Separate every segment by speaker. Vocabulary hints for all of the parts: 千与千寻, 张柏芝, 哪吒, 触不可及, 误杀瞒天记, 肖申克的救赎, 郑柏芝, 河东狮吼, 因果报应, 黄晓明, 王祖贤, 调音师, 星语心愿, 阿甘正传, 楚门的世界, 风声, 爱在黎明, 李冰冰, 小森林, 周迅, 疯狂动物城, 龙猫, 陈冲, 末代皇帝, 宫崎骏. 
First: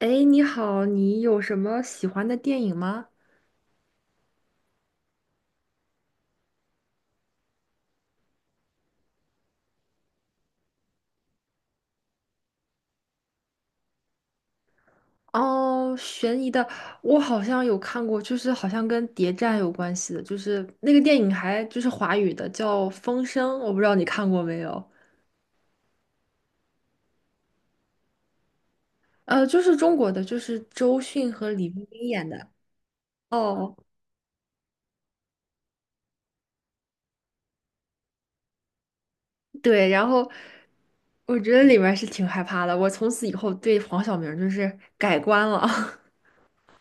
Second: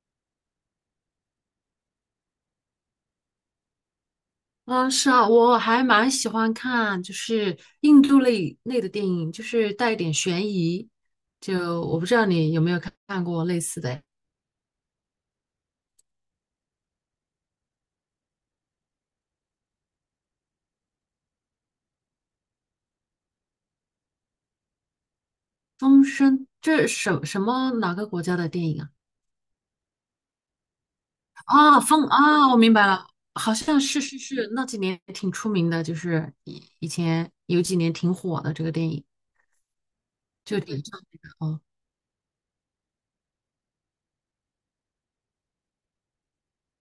Speaker 1: 哎，你好，你有什么喜欢的电影吗？
Speaker 2: 啊，是啊，我还蛮喜欢看，就是印度类的电影，就是带一点悬疑。就我不知道你有没有看过类似的诶。《
Speaker 1: 哦，悬疑的，我好像有看过，就是好像跟谍战有关系的，就是那个电影还就是华语的，叫《风声》，我不知道你看过没有？
Speaker 2: 风声》，这是什么哪个国家的电影啊？
Speaker 1: 呃，就是中国的，就是周迅和李
Speaker 2: 啊，
Speaker 1: 冰冰
Speaker 2: 风
Speaker 1: 演
Speaker 2: 啊，
Speaker 1: 的。
Speaker 2: 我明白了。好
Speaker 1: 哦，
Speaker 2: 像是是是，那几年挺出名的，就是以前有几年挺火的这个电影，
Speaker 1: 对，然后
Speaker 2: 就点上那的
Speaker 1: 我觉
Speaker 2: 哦。
Speaker 1: 得里面是挺害怕的，我从此以后对黄晓明就是改观了。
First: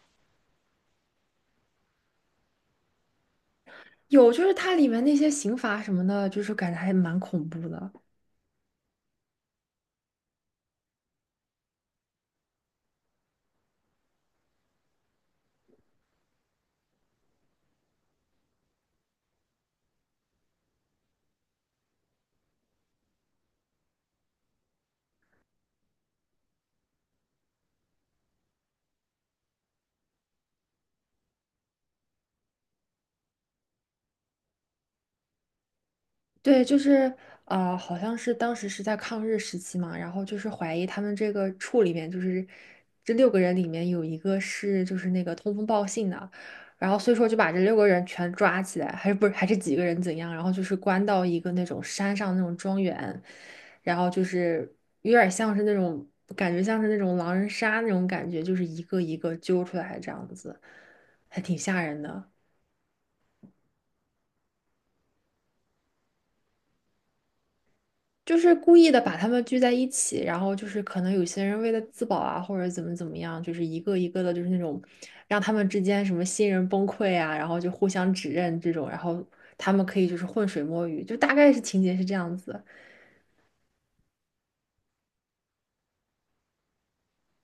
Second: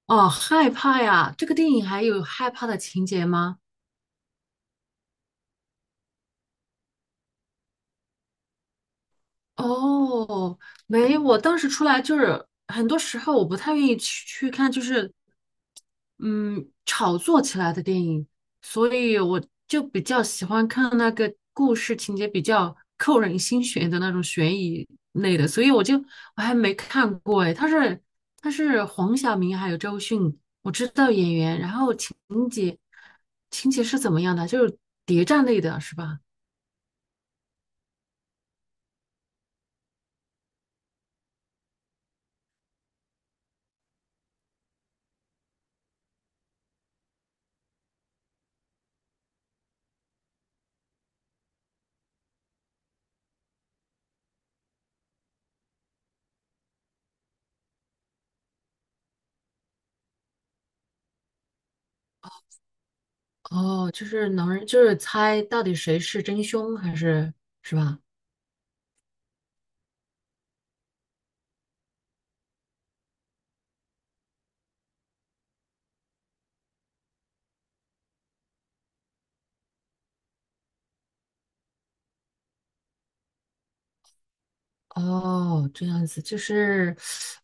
Speaker 2: 哦，害怕呀，这个电影还有害怕的情节吗？
Speaker 1: 有，就是它里面那些刑罚什么的，就是感觉还蛮恐怖的。
Speaker 2: 哦，没有。我当时出来就是很多时候我不太愿意去看，就是嗯炒作起来的电影，所以我就比较喜欢看那个故事情节比较扣人心弦的那种悬疑类的，所以我就我还没看过哎。他是黄晓明还有周迅，我知道演员，然后节情节是怎么样的，就是谍战类的是吧？
Speaker 1: 对，就是好像是当时是在抗日时期嘛，然后就是怀疑他们这个处里面，就是这六个人里面有一个是就是那个通风报信的，然后所以说就把这六个人全抓起来，还是不是还是几个人怎样，然后就是关到一个那种山上那种庄园，然后就是有点像是那种感觉像是那种狼人杀那种感觉，就是一个一个揪出来这样子，还挺吓人的。
Speaker 2: 哦，就是能就是猜到底谁是真凶还是，是吧？
Speaker 1: 就是故意的把他们聚在一起，然后就是可能有些人为了自保啊，或者怎么怎么样，就是一个一个的，就是那种让他们之间什么新人崩溃啊，然后就互相指认这种，然后他们可以就是浑水摸鱼，就大概是情节是这样子。
Speaker 2: 哦，这样子，就是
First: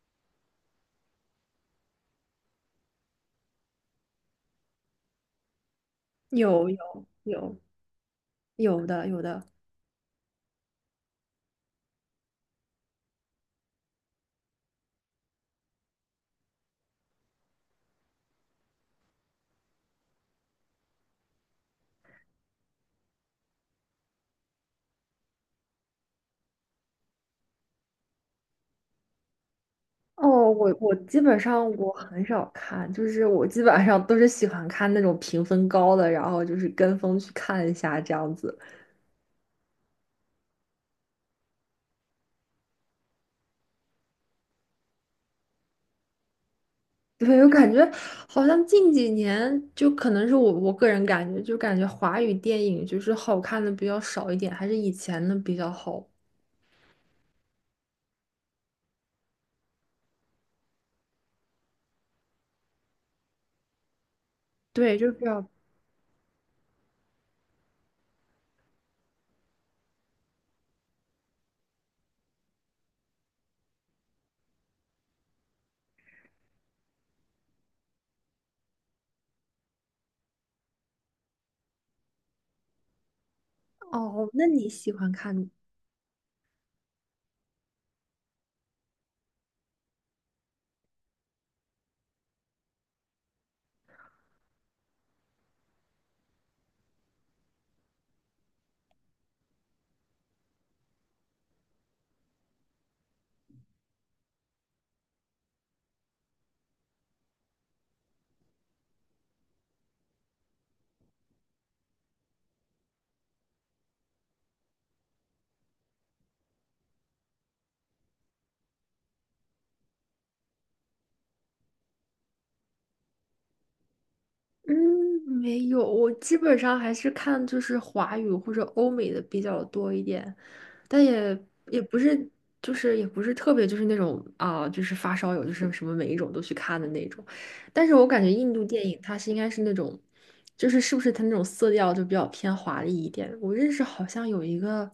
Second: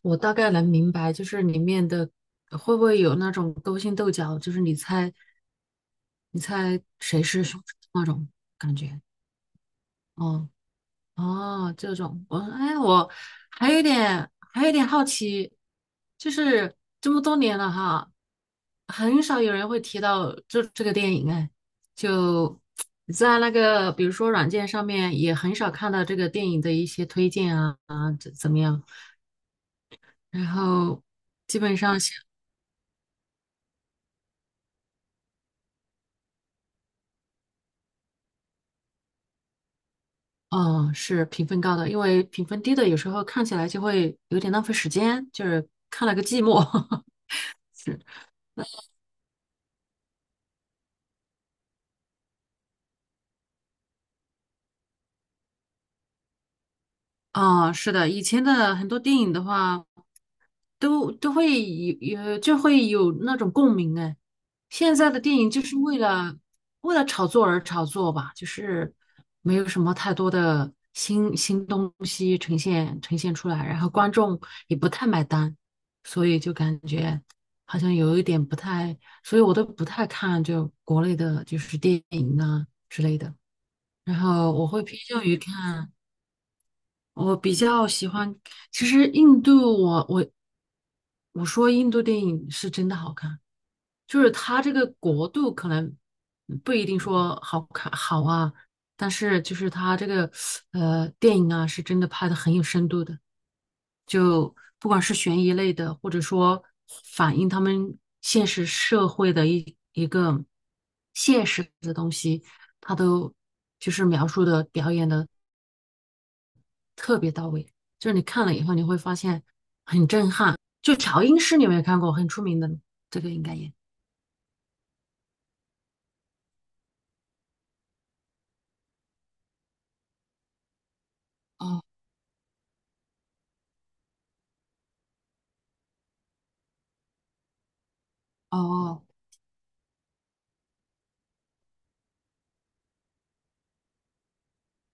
Speaker 2: 我大概能明白，就是里面的会不会有那种勾心斗角，就是你猜你
Speaker 1: 有
Speaker 2: 猜
Speaker 1: 有
Speaker 2: 谁是
Speaker 1: 有
Speaker 2: 凶手那种感
Speaker 1: 有
Speaker 2: 觉。
Speaker 1: 的有的
Speaker 2: 哦哦，这种，我哎，我还有一点好奇，就是这么多年了哈，很少有人会提到这个电影哎，就在那个比如说软件上面也很少看到这个电影的一些推荐啊怎么样，然
Speaker 1: 哦，我
Speaker 2: 后
Speaker 1: 基本
Speaker 2: 基
Speaker 1: 上
Speaker 2: 本
Speaker 1: 我
Speaker 2: 上是，
Speaker 1: 很少看，就是我基本上都是喜欢看那种评分高的，然后就是跟风去看一下这样子。
Speaker 2: 哦，是评分高的，因为评分低的有时候看起来就会有点浪费时间，就是看了个寂寞。
Speaker 1: 对，我 感觉
Speaker 2: 是
Speaker 1: 好像近几年，就可能是我个人感觉，就感觉华语电影就是好看的比较少一点，还是以前的比较好。
Speaker 2: 啊，是的，以前的很多电影的话，都会有就会有那种共鸣哎。现
Speaker 1: 对，就
Speaker 2: 在
Speaker 1: 是
Speaker 2: 的
Speaker 1: 比
Speaker 2: 电
Speaker 1: 较
Speaker 2: 影就是为了炒作而炒作吧，就是没有什么太多的新东西呈现出来，然后观众也不太买单，所以就感觉好像有一点不太，所以我都不太看就国内的就是电影啊之类的。然
Speaker 1: 哦。那
Speaker 2: 后我
Speaker 1: 你
Speaker 2: 会
Speaker 1: 喜
Speaker 2: 偏
Speaker 1: 欢
Speaker 2: 向于
Speaker 1: 看？
Speaker 2: 看。我比较喜欢，其实印度我说印度电影是真的好看，就是它这个国度可能不一定说好看好啊，但是就是它这个电影啊，是真的拍的很有深度的，就不管是悬疑类的，或者说反映他们现实社会的一个现实的东西，它都就是描述的表演的。特别到位，就是你看了以后你会发现很震撼。就调音师，你有没有看过？很出名的，这个应该也。
Speaker 1: 嗯，没有，我基本上还是看就是华语或者欧美的比较多一点。但也也
Speaker 2: 哦
Speaker 1: 不是，就是也不是特别，就是那种啊、就是发烧友，就是什么每一种都去看的那种。但是我感觉印度电影
Speaker 2: 哦，
Speaker 1: 它是应该是那种，就是是不是它那种色调就比较偏华丽一点。我认识好像有一个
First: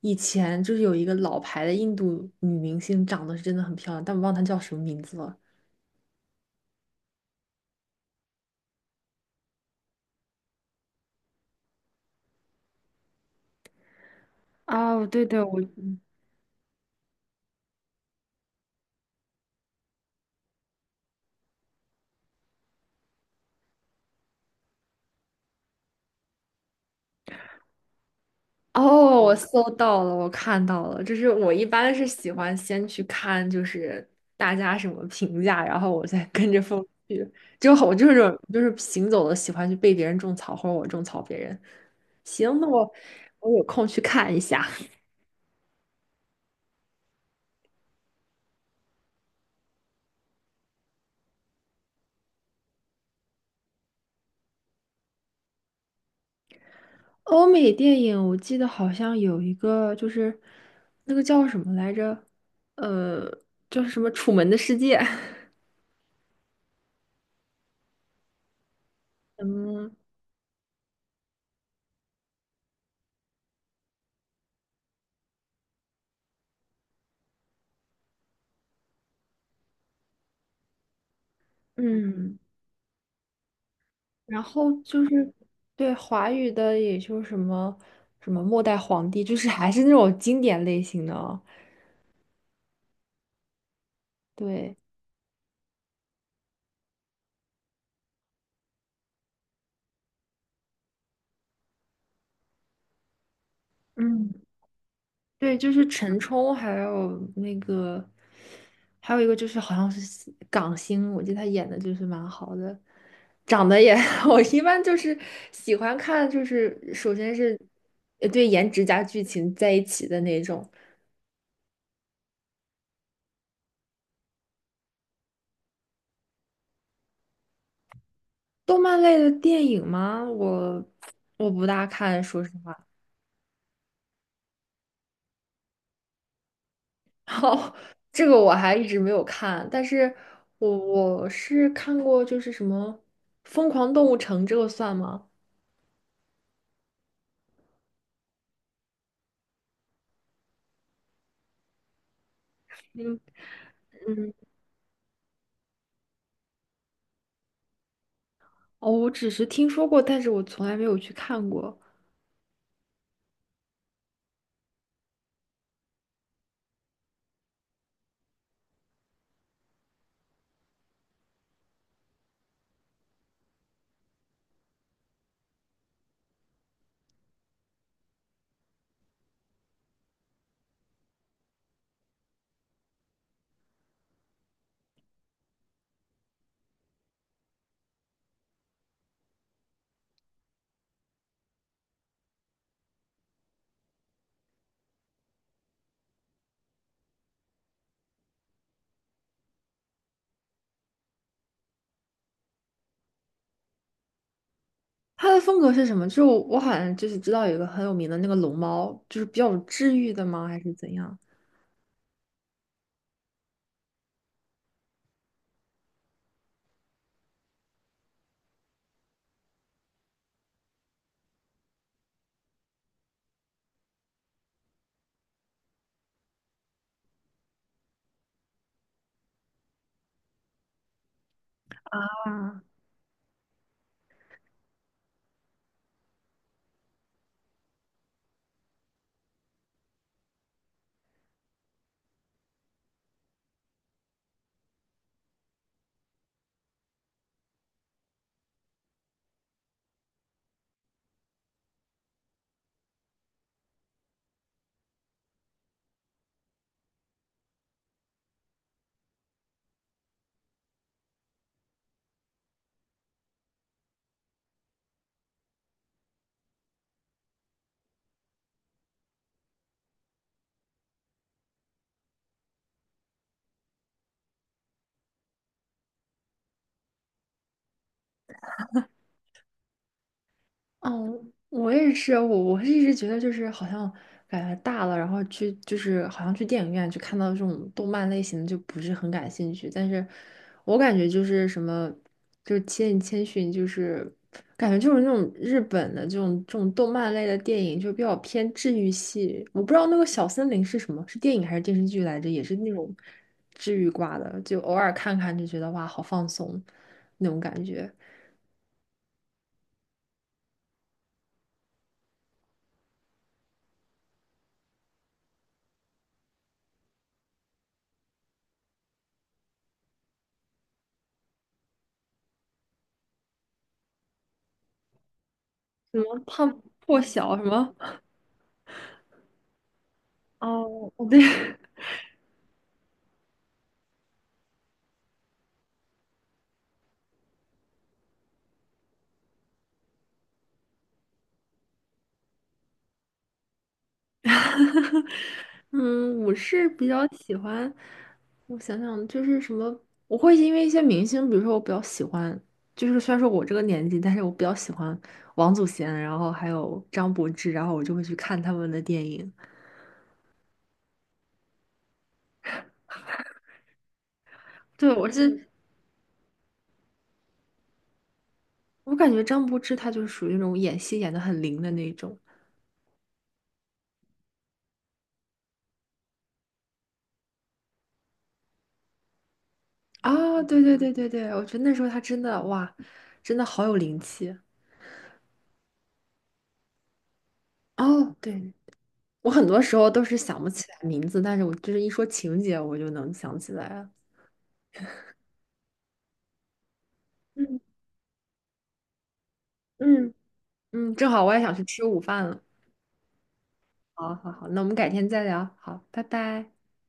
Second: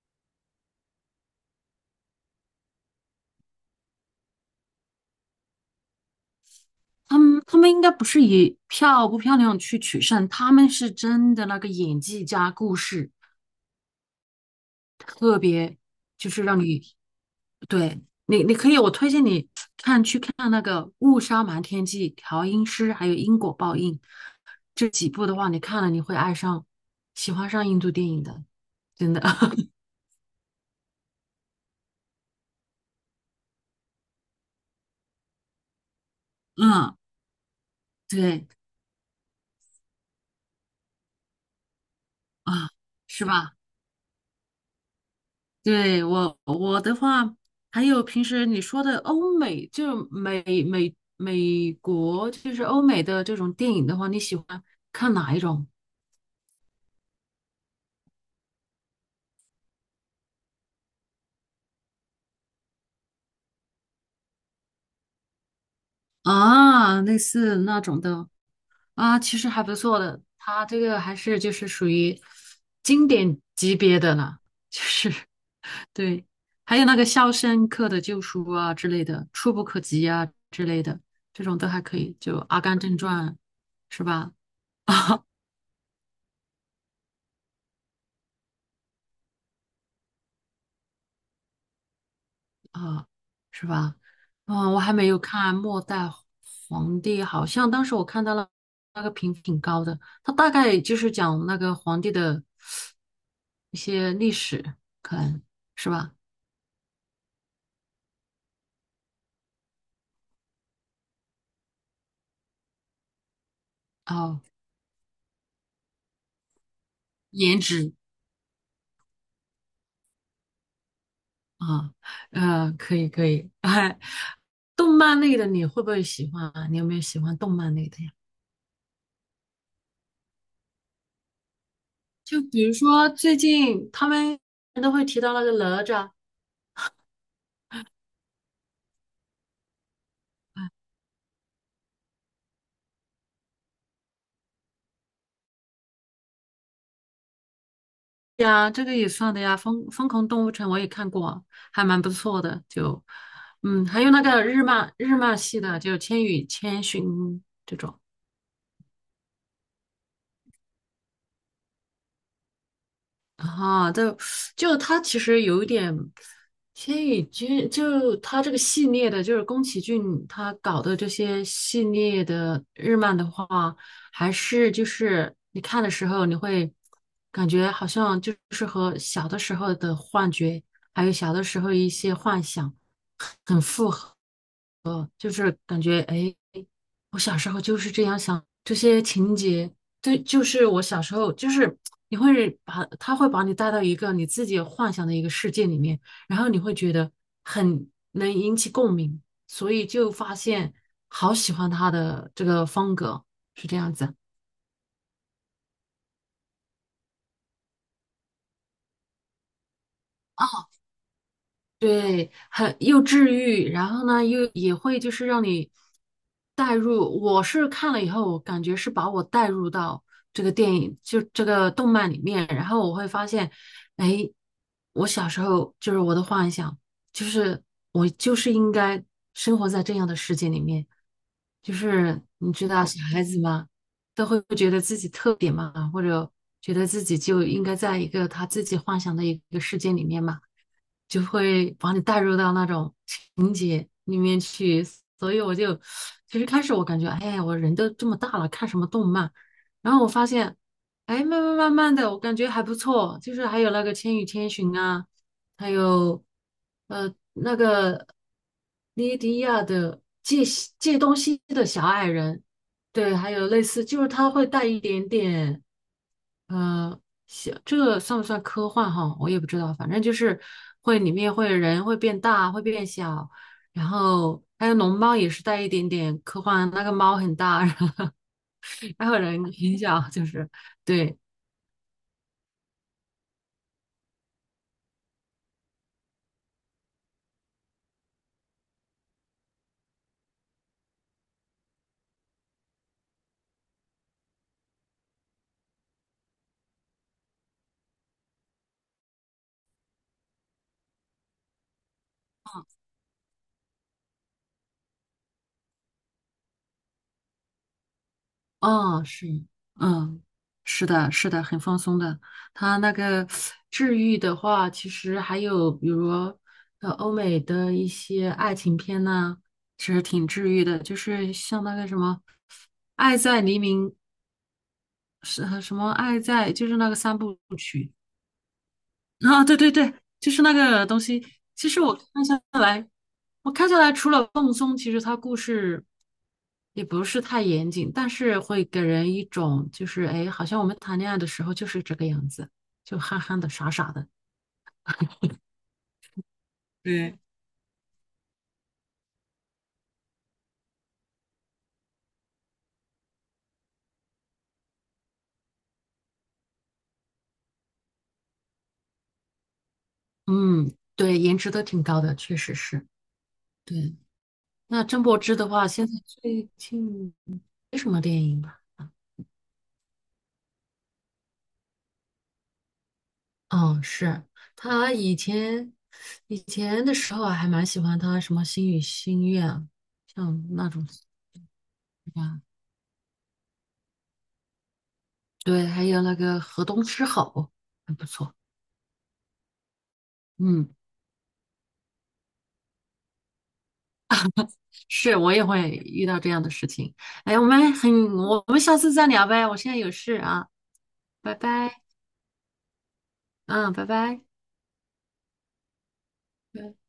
Speaker 1: 以前就是有一个老牌的印度女明星，长得是真的很漂亮，但我忘了她叫什么名字了。
Speaker 2: 他们应该不是以漂不漂亮去取胜，他们是真的那个演技加故事，
Speaker 1: 哦，对
Speaker 2: 特
Speaker 1: 对，我
Speaker 2: 别就是让你，对你，你可以我推荐你去看那个《误杀瞒天记》《调音师》还有《因果报应》。这几部的话，你看了你会爱上，喜欢上印度电影的，真的。
Speaker 1: 哦，我搜 到了，我看到了，就是我一般是喜欢先去看，就是大家什么评价，然后我再跟着风
Speaker 2: 嗯，
Speaker 1: 去。就好我就是这种
Speaker 2: 对，
Speaker 1: 就是行走的，喜欢去被别人种草，或者我种草别人。行，那
Speaker 2: 啊，
Speaker 1: 我
Speaker 2: 是
Speaker 1: 我
Speaker 2: 吧？
Speaker 1: 有空去看一下。
Speaker 2: 对，我的话，还有平时你说的欧美，就美国，就是欧美的这种电影的话，你喜欢看哪一种
Speaker 1: 欧美电影我记得好像有一个，就是那个叫什么来着？呃，就是什么《楚门的世界》
Speaker 2: 啊？类似那种的啊，其实还不
Speaker 1: 嗯，
Speaker 2: 错的，它这个还是就是属于经典级别的了，就是 对，还有那个《肖申克的救赎》啊之类的，《触不可及》啊之类的，这种都还可以，就
Speaker 1: 嗯。
Speaker 2: 《阿甘正传》是吧？
Speaker 1: 然后 就
Speaker 2: 啊。
Speaker 1: 是对华语的，也就什么什么末代皇帝，就是还是那种经典类型的哦。
Speaker 2: 啊，是吧？啊，
Speaker 1: 对，
Speaker 2: 我还没有看《末代皇帝》，好像当时我看到了那个评分挺高的，它大概就是讲那个皇帝的一些
Speaker 1: 嗯，
Speaker 2: 历史，可能
Speaker 1: 对，就是
Speaker 2: 是吧？
Speaker 1: 陈冲，还有那个，还有一个就是好像是港星，我记得他演的就是蛮好的，长得也，
Speaker 2: 哦，
Speaker 1: 我一般就是喜欢看，就是首先是
Speaker 2: 颜值
Speaker 1: 对颜值加剧情在一起的那种
Speaker 2: 啊。可以可以。哎，动漫类的你会不会喜欢啊？你有没有喜欢动漫类的呀？
Speaker 1: 动漫类的电影吗？我不大看，
Speaker 2: 就
Speaker 1: 说实
Speaker 2: 比如
Speaker 1: 话。
Speaker 2: 说最近他们都会提到那个哪吒。
Speaker 1: 哦，这个我还一直没有看，但是我是看过，就是什么《疯狂动物城》，这个算吗？
Speaker 2: 呀，这个也算的呀，疯狂动物城我也看过，还蛮不错的。就，
Speaker 1: 嗯，
Speaker 2: 还有那
Speaker 1: 嗯，
Speaker 2: 个日漫系的，就《千与千寻》。
Speaker 1: 哦，我只是听说过，但是我从来没有去看过。
Speaker 2: 啊，就他其实有一点千与君，就他这个系列的，就是宫崎骏他搞的这些系列的日漫的话，还是就是你看的时候，你会感觉好像就是和小的时候的幻觉，还有小的时候一些幻想。很符合。就是感觉哎，我小时候就是这样想这些情节。对，就是我小时候就是你会把他会把你带到一个你自己幻想的一个世界里面，然后你会觉得很能引起共鸣，所以就发现好喜欢他的这个风格，是这样子。
Speaker 1: 它的风格是什么？就我好像就是知道有一个很有名的那个龙猫，就是比较治愈的吗？还是怎样？
Speaker 2: 对，很又治愈，然后呢，又也会就是让你带入。我是看了以后，我感觉是把我带入到这个电影，就这个动漫里面，然后我会发现，哎，我小时候就是我的幻想，就是我就是应该生活在这样的世界里面。就是你
Speaker 1: 啊？
Speaker 2: 知道，小孩子嘛，都会觉得自己特别嘛，或者觉得自己就应该在一个他自己幻想的一个世界里面嘛。就会把你带入到那种情节里面去，所以我就其实开始我感觉，哎，我人都这么大了，看什么动漫？然后我发现，哎，慢慢慢慢的，我感觉还不错，就是还有那个《千与千寻》啊，还有那个莉迪亚的借东西的小矮人。对，还有类似，就是他会带一点点。嗯，呃行，这个算不算科幻哈？我也不知道，反正就是会里面会人会变大，会变小，然后还有龙猫也是带一点点科幻，那个猫很大，然后还有人很小，就是
Speaker 1: 哦，
Speaker 2: 对。
Speaker 1: 我也是，我是一直觉得就是好像感觉大了，然后去就是好像去电影院去看到这种动漫类型的就不是很感兴趣，但是我感觉就是什么就是《千与千寻》，就是感觉就是那种日本的这种这种动漫类的电影就比较偏治愈系，我不知道那个小森林是什么，是电影还是电视剧来着，也是那种治愈挂的，就偶尔看看就觉得哇好放松那种感觉，
Speaker 2: 哦，是，嗯，是的，是的，很放松的。它那个治愈的话，其实还有比如欧美的一些爱情片呐、其实挺治愈的，就是像那个什么，《爱在黎明》，是什么
Speaker 1: 什么
Speaker 2: 爱在，
Speaker 1: 胖
Speaker 2: 就是那个
Speaker 1: 破
Speaker 2: 三
Speaker 1: 晓
Speaker 2: 部
Speaker 1: 什么。
Speaker 2: 曲。啊，对对对，就是那个
Speaker 1: 哦，
Speaker 2: 东
Speaker 1: 我对，
Speaker 2: 西。其实我看下来除了放松，其实它故事也不是太严谨，但是会给人一种就是哎，好像我们谈恋爱的时候就是这个样子，就憨憨的、傻傻的。
Speaker 1: 嗯，我是比较
Speaker 2: 对。
Speaker 1: 喜欢，我想想，就是什么，我会因为一些明星，比如说我比较喜欢，就是虽然说我这个年纪，但是我比较喜欢王祖贤，然后还有张柏芝，然后我就会去看他们的电影。
Speaker 2: 嗯，对，颜值都挺高的，确实是。对，那
Speaker 1: 对，
Speaker 2: 郑
Speaker 1: 我
Speaker 2: 柏芝的
Speaker 1: 是，
Speaker 2: 话，现在最近没什么电影吧？
Speaker 1: 我感觉张柏芝她就是属于那种演戏演的很灵的那种。
Speaker 2: 嗯，是他以前的时候啊还蛮喜欢他什么《星语心愿》，
Speaker 1: 啊，
Speaker 2: 像
Speaker 1: 对
Speaker 2: 那
Speaker 1: 对
Speaker 2: 种
Speaker 1: 对对对，我觉得那时候她真的
Speaker 2: 啊。
Speaker 1: 哇，真的好有灵气。
Speaker 2: 对，还有那个河东狮吼，很不
Speaker 1: 哦，
Speaker 2: 错。
Speaker 1: 对我很多时候都是想不起
Speaker 2: 嗯，
Speaker 1: 来名字，但是我就是一说情节，我就能想起来了。
Speaker 2: 是我也会遇到这样的事情。哎，我
Speaker 1: 嗯
Speaker 2: 们很，我们下次再聊呗，我现在有
Speaker 1: 嗯，
Speaker 2: 事啊，
Speaker 1: 嗯，正好我
Speaker 2: 拜
Speaker 1: 也想去
Speaker 2: 拜。
Speaker 1: 吃午饭了。
Speaker 2: 嗯，拜
Speaker 1: 好
Speaker 2: 拜。
Speaker 1: 好好，那我们改天再聊。好，拜拜。
Speaker 2: 对。